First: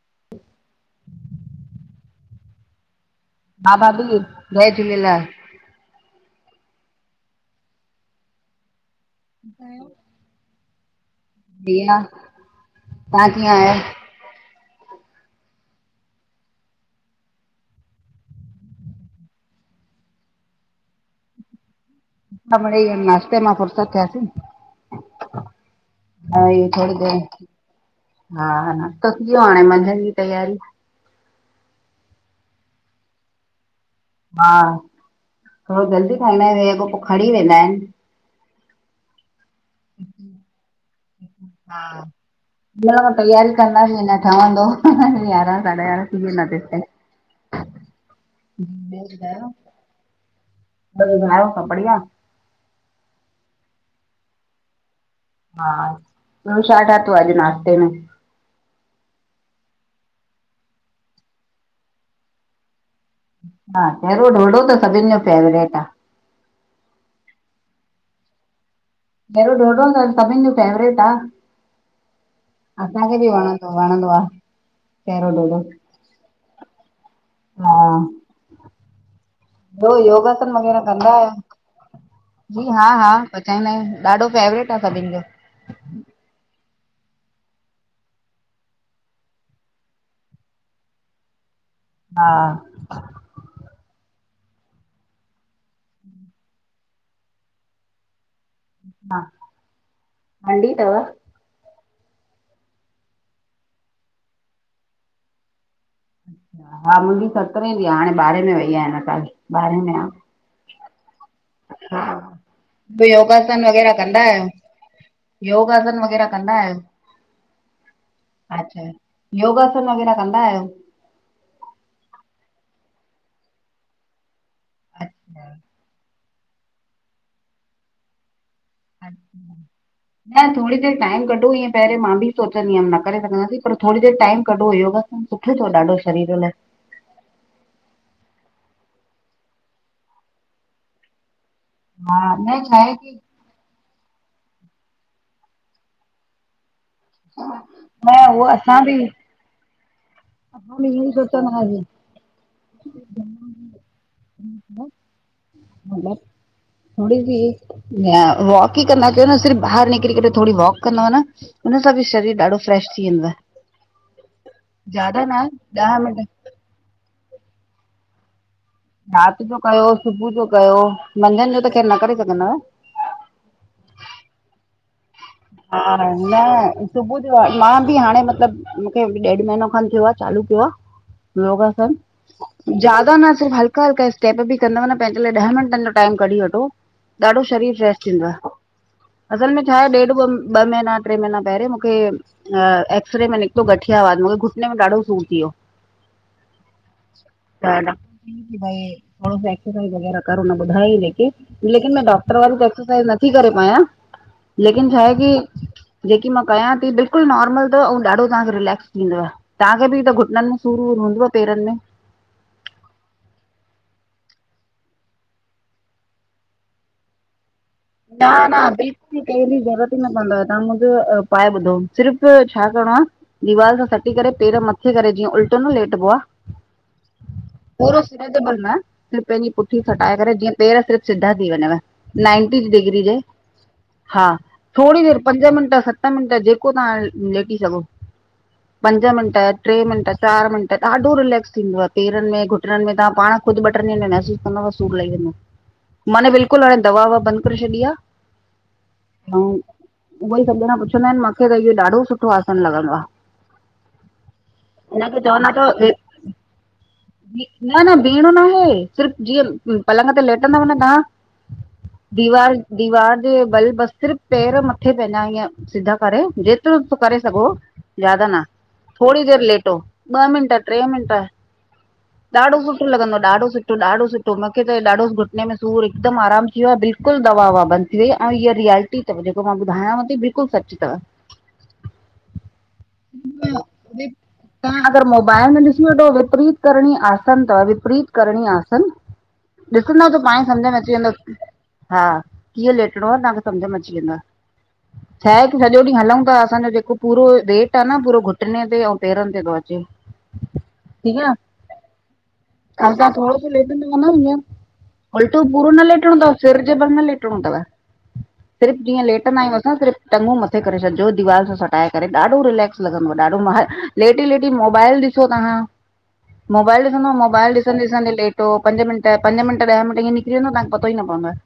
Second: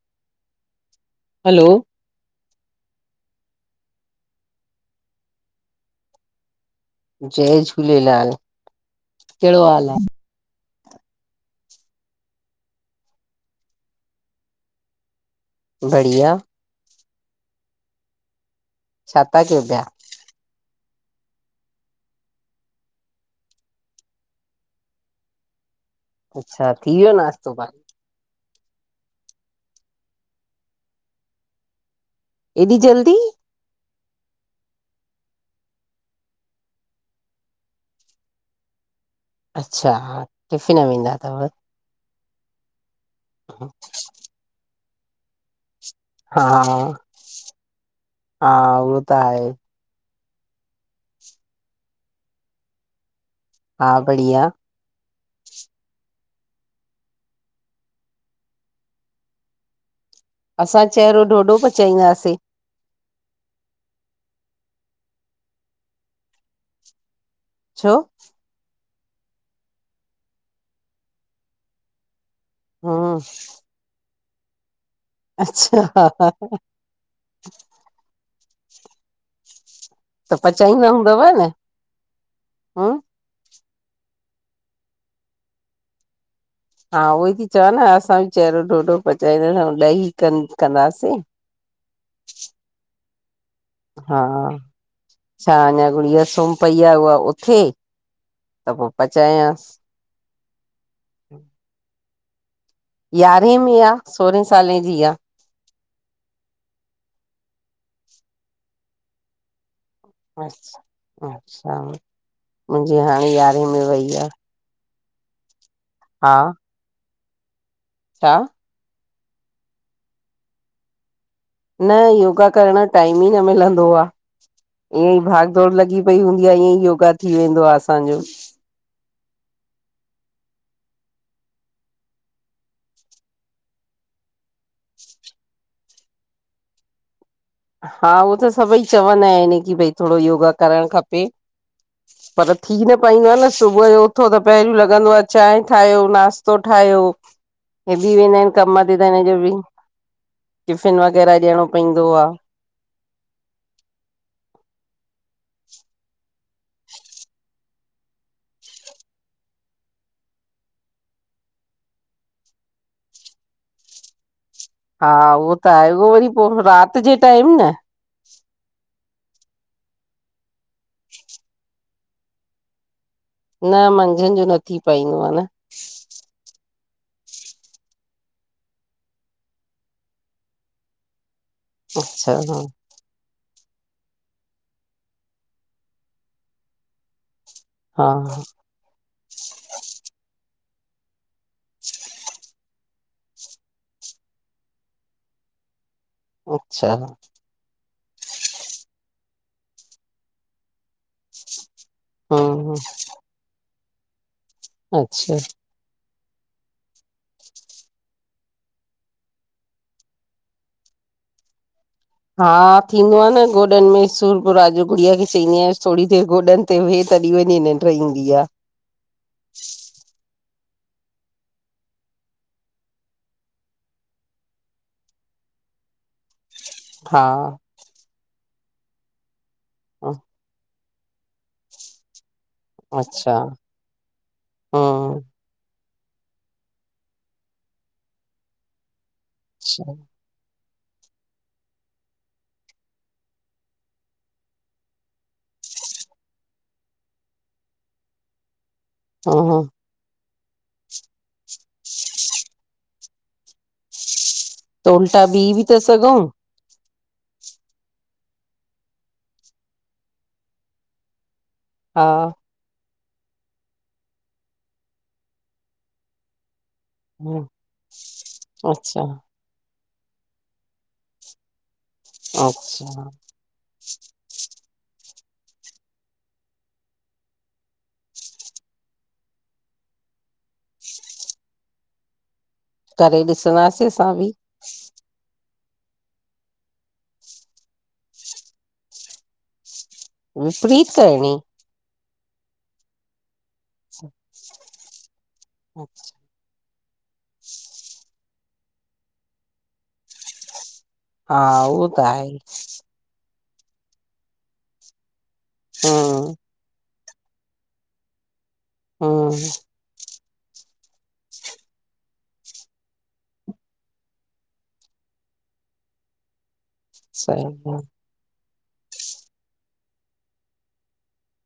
ह [inaudible] हलो हा भाभी! जय झूलेलाल जय झूलेलाल कहिड़ो किया आयो? हाल आहे? बढिया, तव्हां कीअं आहियो? बढ़िया छा था कयो पिया? हा मिड़ई नास्ते मां फुरसत थियासीं। हा ईअंई अच्छा, थोड़ी थी वियो घणी नाश्तो पाणी? हा नाश्तो थी वियो हाणे मंझंद जी तैयारी। एॾी जल्दी हा थोड़ो जल्दी खाईंदा हे अॻो पो खणी वेंदा आहिन। अच्छा हा टिफ़िन वेंदा तव हा न तयारी कंदासीं अञा ठहंदो यारहां साढा यारह हा हा, उहो त आहे, [unintelligible] ॿियो ॿुधायो सब बढ़िया। हा बढ़िया, हा तू छा ठातो आ अॼ नाश्ते में? असां चेरो ढोढो पचाईंदासीं। हा चेरो ढोढो ढो त सभिन जो फेवरेट आ। छो? चेरो ढोढो त सभिन जो फेवरेट आ असांखे हम्म, बि वणंदो। वणंदो आ। चहिरो ढोढो अच्छा, हा ॿियो त योगासन वग़ैरह पचाईंदा कंदा हूंदव न? आयो जी हा हम्म, हा पचाईंदा आयूं ॾाढो फेवरेट आ सभिन जो। हा उहोई त चवां न असां बि चेरो ढोढो पचाईंदासीं ॾही कन कंदासीं। हा हा छा अञा गुड़िया सुम पई आ उहा उथे त पो पचायांस। हंडी तव, हू यारहें में आ सोरहें सालें जी आ। हा मुंजी सतरे जी आ हाणे ॿारहें में वई आ हिन साल ॿारहें में आ। अच्छा हा हा ॿियो यारहें योगासन में वग़ैरह वई कंदा आ, आयो, योगासन वग़ैरह हा कंदा आयो, छा? अच्छा योगासन वग़ैरह कंदा आयो न योगा करण जो टाइम ई न मिलंदो आ। ईअं ई भाग अच्छा दौड़ लॻी पई हूंदी आ ईअं ई योगा थी वेंदो आ असांजो। अच्छा न थोड़ी देर टाइम कढो ईअं पेहरीं मां बि सोचंदी हुअम न करे सघंदासीं पर थोड़ी देर टाइम कढो योगा सुठो तव ॾाढो शरीर लाइ। हा उओ त सभई चवंदा आहिन कि भई थोड़ो योगा करण खपे। हा पर थी छा आहे न की पाईंदो आ न सुबुह जो उठो त पेहरों लॻंदो आ त चांय ठाहियो नास्तो ठाहियो। बिज़ी न वेंदा उहो आहिन असां कम बि ते त हिन जो बि टिफिन वग़ैरह ॾियणो पवंदो आ। [inaudible] थोड़ी बि या वॉक ई कंदा कयो न सिर्फ़ ॿाहिर निकरी करे थोड़ी वॉक कंदव न उन सां बि शरीर ॾाढो फ्रेश थी वेंदो वेंदुव। हा उहो त आए। ॾह उहो मिंट वरी पो राति जे टाइम न राति जो कयो सुबुह जो कयो मंझंनि जो त ख़ेरु न करे सघंदा। न मंझंनि जो नथी पाईंदो आह न। हा [unintelligible] न सुबुह जो मां बि हाणे, मतिलबु मूंखे ॾेढु महीनो खनि थियो आह चालू कयो आ लोग अथनि? अच्छा जयादा न सिर्फ हल्का-हल्का स्टेप बि कंदव न पंहिंजे लाइ। ॾह मिंटन जो टाइम कढी वठो ॾाढो शरीर हा टेस्ट थींदो हा आ। असल में छा आए ॾेढ ॿ ॿ महीना ट्रे महीना पेहरे मूंखे हा एक्सरे में निकितो गठिया वात, मुखे घुटने में ॾाढो सूर थियो। अच्छा त डाक्टर ने चई कि भई! थोड़ो सो एक्ससाइज वग़ैरह करो हुन ॿुधाइ जेके लेकिन पर‌ अॼ कल [unintelligible] हम्म एक्सरसाइज नथी करे पायां लेकिन छा आहे अच्छा की, जेकी मां कयां ती बिल्कुल नोर्मल तव अऊं ॾाढो तांखे रिलेक्स थींदव। तांखे बि त घुटिननि में सूर वूर हूंदव पेरन में? हा थींदो आ न! गोॾन में सूर पो राति जो गुड़िया खे चईंदी अयांस थोड़ी देर गोॾन [inaudible] कॾि-कॾि इदां अनि। ना-ना बि कि करण जी ज़रूरत ई न पवंदव, तां मुंजो उपाय ॿुधो सिर्फ़ु छा करणो आ दीवार सां सटी करे पेर मथे करे, जीअं उल्टो न लेटिबो आ? हा पुरो सिर जे बलि न, सिर्फु पेंजी पुठी सटाए करे। जीअं पेर सिर्फु सीधा थी वञव नाइन टी डिगरी जे अच्छा हा, थोड़ी देर हम्म पंज मिंट स त मिंट जेको तहां लेटी सघो पंज मिंट, ट्रै अच्छा मिंट चार मिंट ॾाढो! रिलेक्स थींदव पेरन में, घुटननि में तां पाण ख़ुदु ॿ ट्रिन ॾींहन में महसूस कंदव सूर लई वेंदो। मनि बिल्कुल हाण दवा-ववा बंद करी छॾी आ। हा हम्म हुवे ई‌ सब‌ ॼणा पुछंदा अनि मां? मिंखे त इयो ॾाढो सुठो आसन लॻंदो आ। त उल्टा उनखे चवंदा बीह बि त था ए सघूं न न बीयणो न आहे सिर्फु जीअं पलंग ते लेटंदव न तां हा दीवार दीवार जे बलि बसि, सिर्फु पेर मथे ते अञां ईअं सीधा करे जे तुरत करे सघो ज्यादा ना। अच्छा थोड़ी देर लेटो ॿ मिंट, ट्रे मिंट ॾाढो सुठो अच्छा लॻंदों! ॾाढो सुठो। मुखे ॾाढो सुठो मांखे त ॾाढो घुटने में सूर हिकदमि आराम थी वियो आ बिल्कुल बिल्कुल दवा ववा बंद थी वई, ऐं इअ रियलटी तव जेको मां ॿुधायांव ती बिल्कुल सच तव। खाली [inaudible] तां अगरि, मोबाइल में ॾिसी वठो विपरीत करणी आसन, तव विपरीत करणी आ। ॾिसंदव त पाण सम्झ में विपरीत अची वेंदो। करणी हा कीअं लेटणो आ तांखें? सम्झ में अची वेंदव छाए की सॼो ॾींहु हलऊं ता असांजो जेको पूरो वेट आ न पूरो घुटने ते अऊं पेरन ते तो त अचे ठीक आ, हा उहो आहे त असां थोङो लेटनो आ‌ न ईंअ। पल्टो पूरो न लेटणो तव हम्म सिर जे बल न लेटणो तव, सिर्फु जीअं हम्म लेटंदा आयूं असां सिर्फु टंगू मथे करे छॾिजो दीवार सां सटाए करे ॾाढो रिलेक्स लंगदंव ॾाढो लेटी लेटी मोबाइल ढि छो तां मोबाइल ॾिसंदव? मोबाइल सही ॾिसंदे ॾिसंदेे लेट पोइ पंज मिन्ट, पंज मिन्ट ॾह मिन्ट इएं निकरी वेंदव, तांखे पतो ई न पवंदो आहे।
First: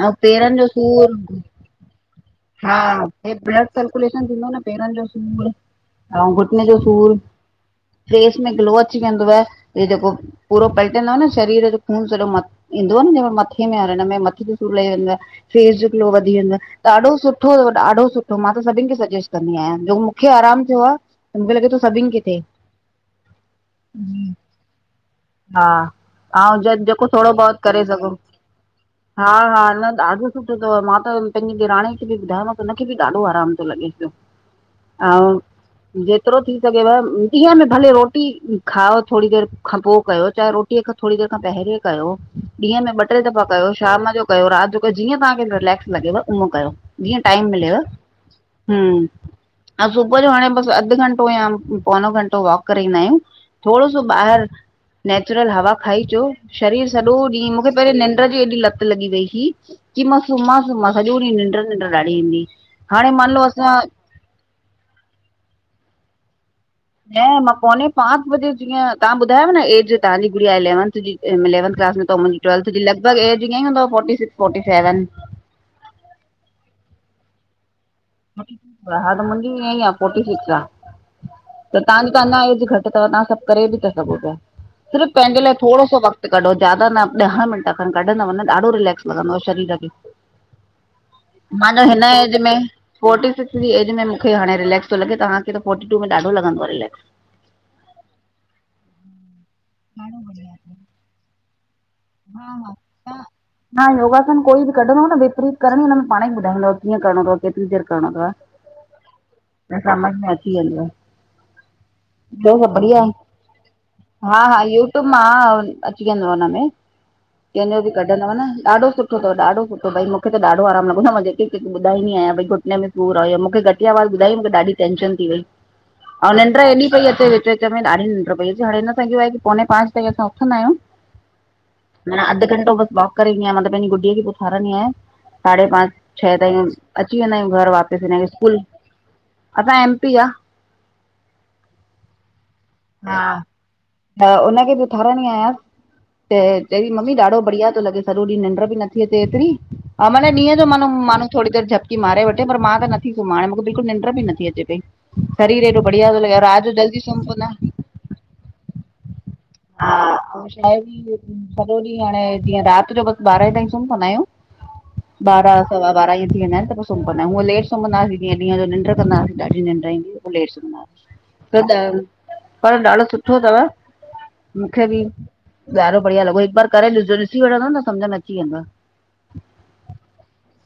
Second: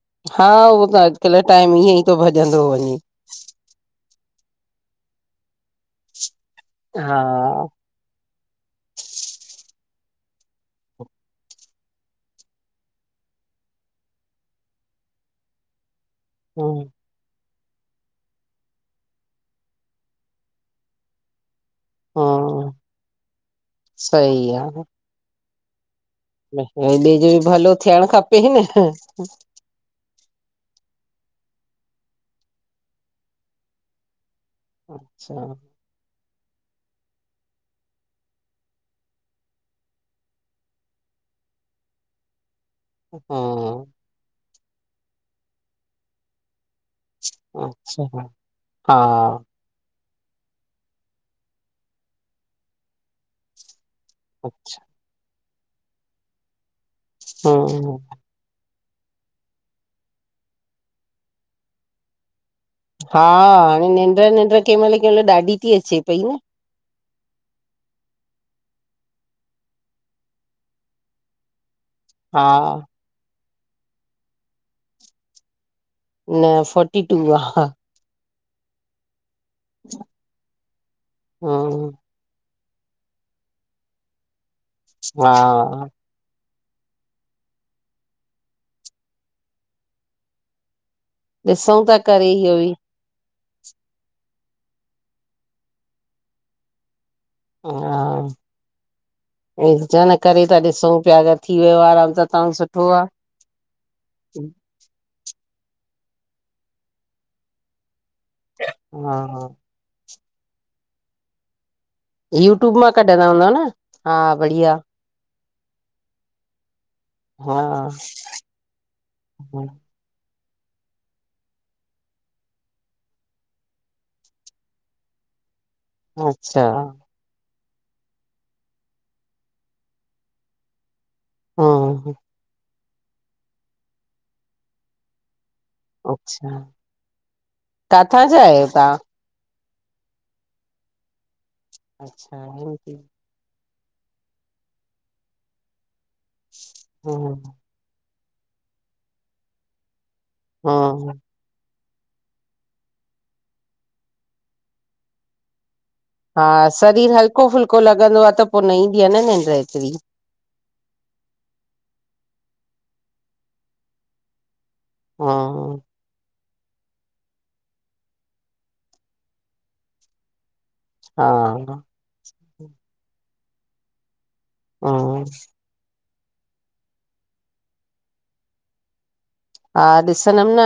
अऊं हा पेरन जो उहो त सूर, अॼुकल्ह टाइम ईअं ई थो भॼंदो हा वञे। हे ब्लड सर्कुलेशन थींदो न, पेरन जो सूर ऐं घुटने जो सूर हा फेस में ग्लो अची वेंदुव, हे जेको पूरो पलटदंव न, शरीर जो खून सॼो मथ इंदुव न जे में मथे इन में और हिन में मथे जो सूर लई वेंदुव, फेस जो ग्लो वधी वेंदो हूं ॾाढो सुठो सुठो, ॾाढो सुठो मां त सभिन खे सजेस्ट कंदी आयां जेको मुखे आरामु थियो आ मूंखे लॻे थो सभिन खे हा थे। हम्म, सही आ हा अऊं भई जेको ॿिए जो थोड़ो बि बहुत भलो करे सघऊं। [unintelligible] हा हा, न ॾाढो सुठो तव मां त पैंजी निराण खे बि ॿुधायोमांस, त हुनखे बि ॾाढो आराम तो लॻेस पियो। [inaudible] अऊं अच्छा जेतिरो थी सघेव, ॾीहं में भले रोटी खाओ थोरी देरि खां पोइ कयो, चाहे रोटी रोटी खां थोरी देर खां पहिरियों कयो, ॾींहं में ॿ टे दफ़ा कयो, शाम जो कयो, राति जो कयो ॼीअं तव्हांखे रिलेक्स लॻेव ऊअं कयो। जीअं टाइम मिलेव, हा हम्म हा, सुबुह जो हाणे बस अधु घंटो या पौणो घंटो वॉक करे ईंदा आहियूं। थोरो सो ॿाहिरि नेचुरल हवा खाई अचो, शरीर सॼो ॾींहुं मूंखे हूं ऐॾी लत लॻी वई हुई, कि मां सुम्हां सुम्हां सॼो ॾींहुं निंड निंड ॾाढी ईंदी। हाणे हा, मान लो असां हाणे निंड निंड कंहिं महिल, कंहिं महिल ॾाढी थी अचे पई न न मां पोनें पांच बजे ऊथंदी आहियां, तव्हां ॿुधायो न ऐज तव्हांजे गुडिया इलेवंथ जी इलेवन्थ क्लास में तव मुंहिंजी हा टवेल्थ जी लॻभग ऐज इअं ही हूंदव, फौटी सिक्स, फौटी सेवन न, फोर्टी टू आ फोर्टी आ, हा त मुंहिंजी ईअं ई आ, फोर्टी सिक्स आ, त हूं तव्हांजी त अञां ऐज घटि त, तव्हां सभु करे बि था सघो पिया, सिर्फ़ु हा पंहिंजे लाइ थोर सो वक़्तु त कढो, ज्यादा न ॾह मिंट, खन कढंदव न ॾाढो रिलेक्स लॻंदव शरीर खे ॾिसूं मांजो था हिन करे ऐज में इहो ई फोर्टी सिक्स जी ऐज में मूंखे हाणे रिलेक्स थो लॻे, तव्हखे त फोर्टी टू में ॾाढो लॻंदव रिलेक्स हा, इन करे था ॾिसूं पिया अगर थी वियो आराम सां हा, तव्हां हा, सुठो आ ह हा, योगासन कोई बि कढंदो न, विपरीत करण ई हुन में पाण ई ॿधाईंदो, कीअं करणो तव केतिरी देर करिणो तव हा, हा त समझ में अची वेंदव। ॿियो सभु यूट्यूब मां बढिया आहे? कढंदा हूंदव न? हा, हा, बढ़िया [unintelligible] मां अची वेंदो हुनमें हा कंहिंजो बि कढंदव न, ॾाढो सुठो तव, ॾाढो सुठो तव मूंखे त ॾाढो आरामु लॻंदो आ न, मां जेके कंहिंखे ॿुधाईंदी आहियां भई घुटने में सूर आहे, मूंखे घठिया वारे ॿुधायाईं मूंखे ॾाढी टेंशन थी वई [inaudible] अऊं निंड अच्छा हेॾी पई अचे, विच विच में ॾाढी निंड पई अचे हाणे हिन सां पंहिंजे लाइ पोने पांच ताईं असां उथंदा आहियूं हम्म मां अध घंटो बस वॉक करे ईंदी आहियां, मतलब पंहिंजे गुडे खे बि उथारंदी आहियां, साढ़े पांच छह अच्छा ताईं अची वेंदा आहियूं घर वापस, काथां हिनखे जा स्कूल, आहियो तव्हां? असां एम पी जा अच्छा हो बि हा, त हुनखे बि उथारणी आहियां, त चयईं मम्मी हम्म ॾाढो बढ़िया थो लॻेस सॼो ॾींहुं निंड बि न थी अचे ऐतरी, हा माना ॾींहं जो माना हम्म माण् थोरी देर झपकी मारे वठे, पर मां नथी सुमंहा मूंखे बिल्कुल निंड बि नी अचे पई शरीर, एॾो बढ़िया थो, लगे रात जो जल्दी समपोई न, पो लॻंदो आ त पो न ईंदी आ न निंड्र हा छा आहे सॼो ॾींहुं हाणे जीअं राति जो बस ॿारहें ताईं सुम पवंदा आहियूं। ॿारह हम्म सवा ॿारह इअं थी वेंदा आहिन त पो सुम पवंदा आयूं हुञा लेट सुम्हंदासीं जीअ ॾींं जो निंड कंदासीं निंड्र पो लेट हा सुम्हंदासीं [unintelligible] पर ॾाढो सुठो थव। मुखे बि हम्म ॾाधो बढ़िया लॻो हिक बार करे ॾिस जो ॾिसी वठंदो न समझ में अचीवेंदव। हा ॾिसंदम न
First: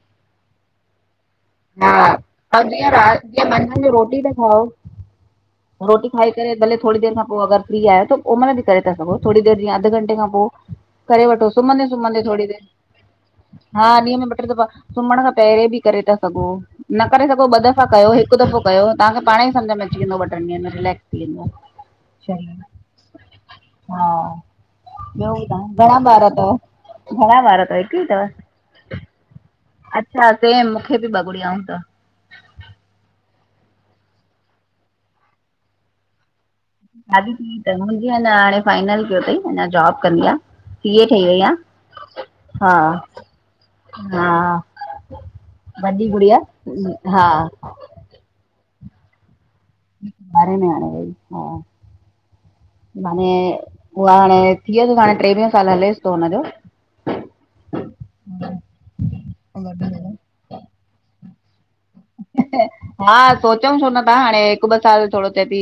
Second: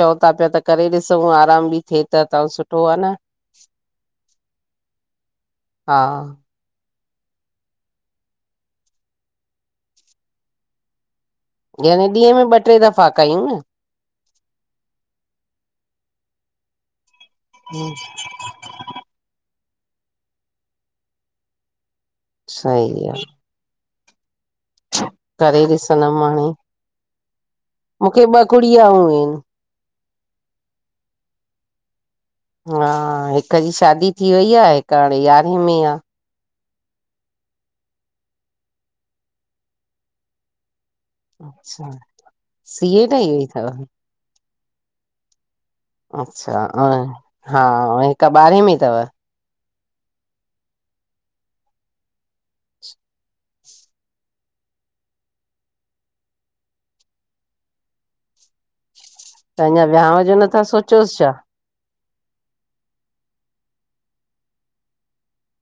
चओ था त करे चंगो आराम बि थे हा त, त ऐं सुठो जीअं आ न राति जीअं मंझंदि जो रोटी था खाओ हा रोटी खाई करे भले थोॾी देर खां पो अगर फ्री आयो त ओ मल बि करे था सघो थोड़ी देर जीअं अध घंटे खां पो करे वठोस। यानी सुम्हंदे-सुम्हंद ॾींहं में थोड़ी ॿ देर टे दफ़ा कयूं न हा ॾींहं में ॿ ट्रे दफ़ा सुम्हण खां पहरे बि करे था सघो न करे सघो ॿ दफ़ा कयो हिक दफ़ो कयो तांखे पाणई सम्झ में अची वेंदो ॿ ट्रिन ॾींहंनि में रिलेक्स थी वेंदोआ। सही आ हा ॿयो करे बुधायो घणा ॾिसंदमि बार हाणे तव घणा बार तव? मूंखे ॿ गुड़ियाऊं आहिनि। अच्छा सेम मूंखे बि बॻुड़िय आऊं तव हा हिक जी शादी थी वई आ, हिकु हाणे यारहें में आ। शादी थी तन मुंहिंजी अञा हाणे फाइनल कयो अथई अञा जाॅब कंदी आ सीए ठई वई हा। अच्छा हा सीए ठही वई थव हा वॾी गुड़िया हा। हिकु ॿारहें में अथव? बारे में हाणे वई हा। माने, उहा हाणे, थीयस हाणे टेवीह साल हलेसि थो हुनजो। त अञा विहांउ जो नथा सोचियोसि छा? हा सोचऊ छो न त हाणे हिकु ॿ साल थोॾो थिए थी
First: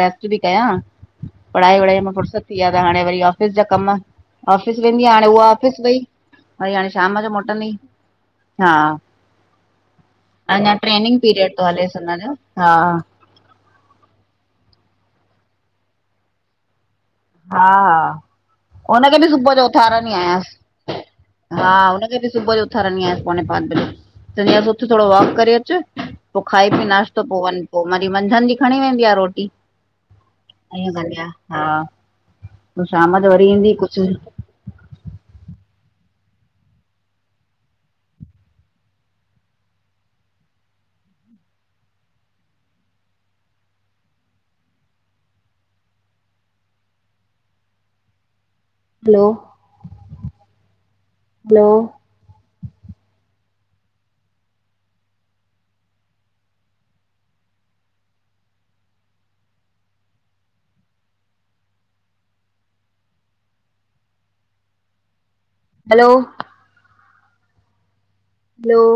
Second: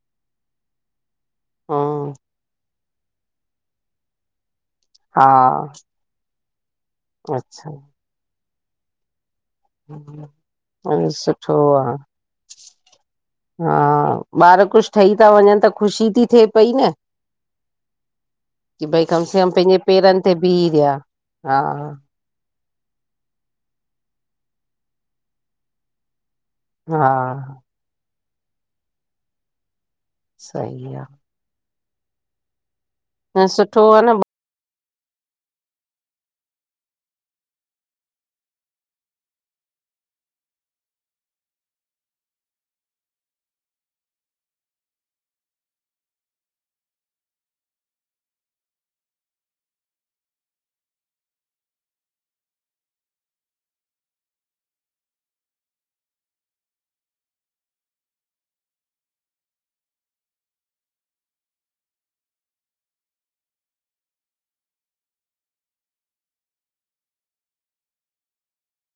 रेस्ट बि कयां पढ़ाई वढ़ाई मां हम्म फुरसत थी वया त हाणे वरी ऑफिस जा कम। ऑफिस वेंदी हा हाणे उहा ऑफिस वई, वरी हाणे शाम जो अच्छा मोटंदी हा। [inaudible] अञा हलो ट्रेनिंग पीरियड सुठो थो हलेस आ। हुन जो हा ॿार कुझु ठही था वञनि त ख़ुशी थी थे पई न हा हा की भई हुनखे कम बि से कम सुबुह जो पंहिंजे उथारंदी पेरनि ते बीह रहिया आहियसि। हा हुनखे बि सुबुह जो, उथारिंदी आहयास पोेने पांच बजे, त चवंदी आहयास उथ। थोॾो वॉक करे अचे। पो खाई पी हा नाश्तो पो वञ, पोइ वरी मंझंन जी खणी वेंदी आ रोटी ईय सही आ कंदीया हा पोइ शाम जो न वरी ईंदी सुठो आ कुझु न ॿियो-ॿियो? हलो हलो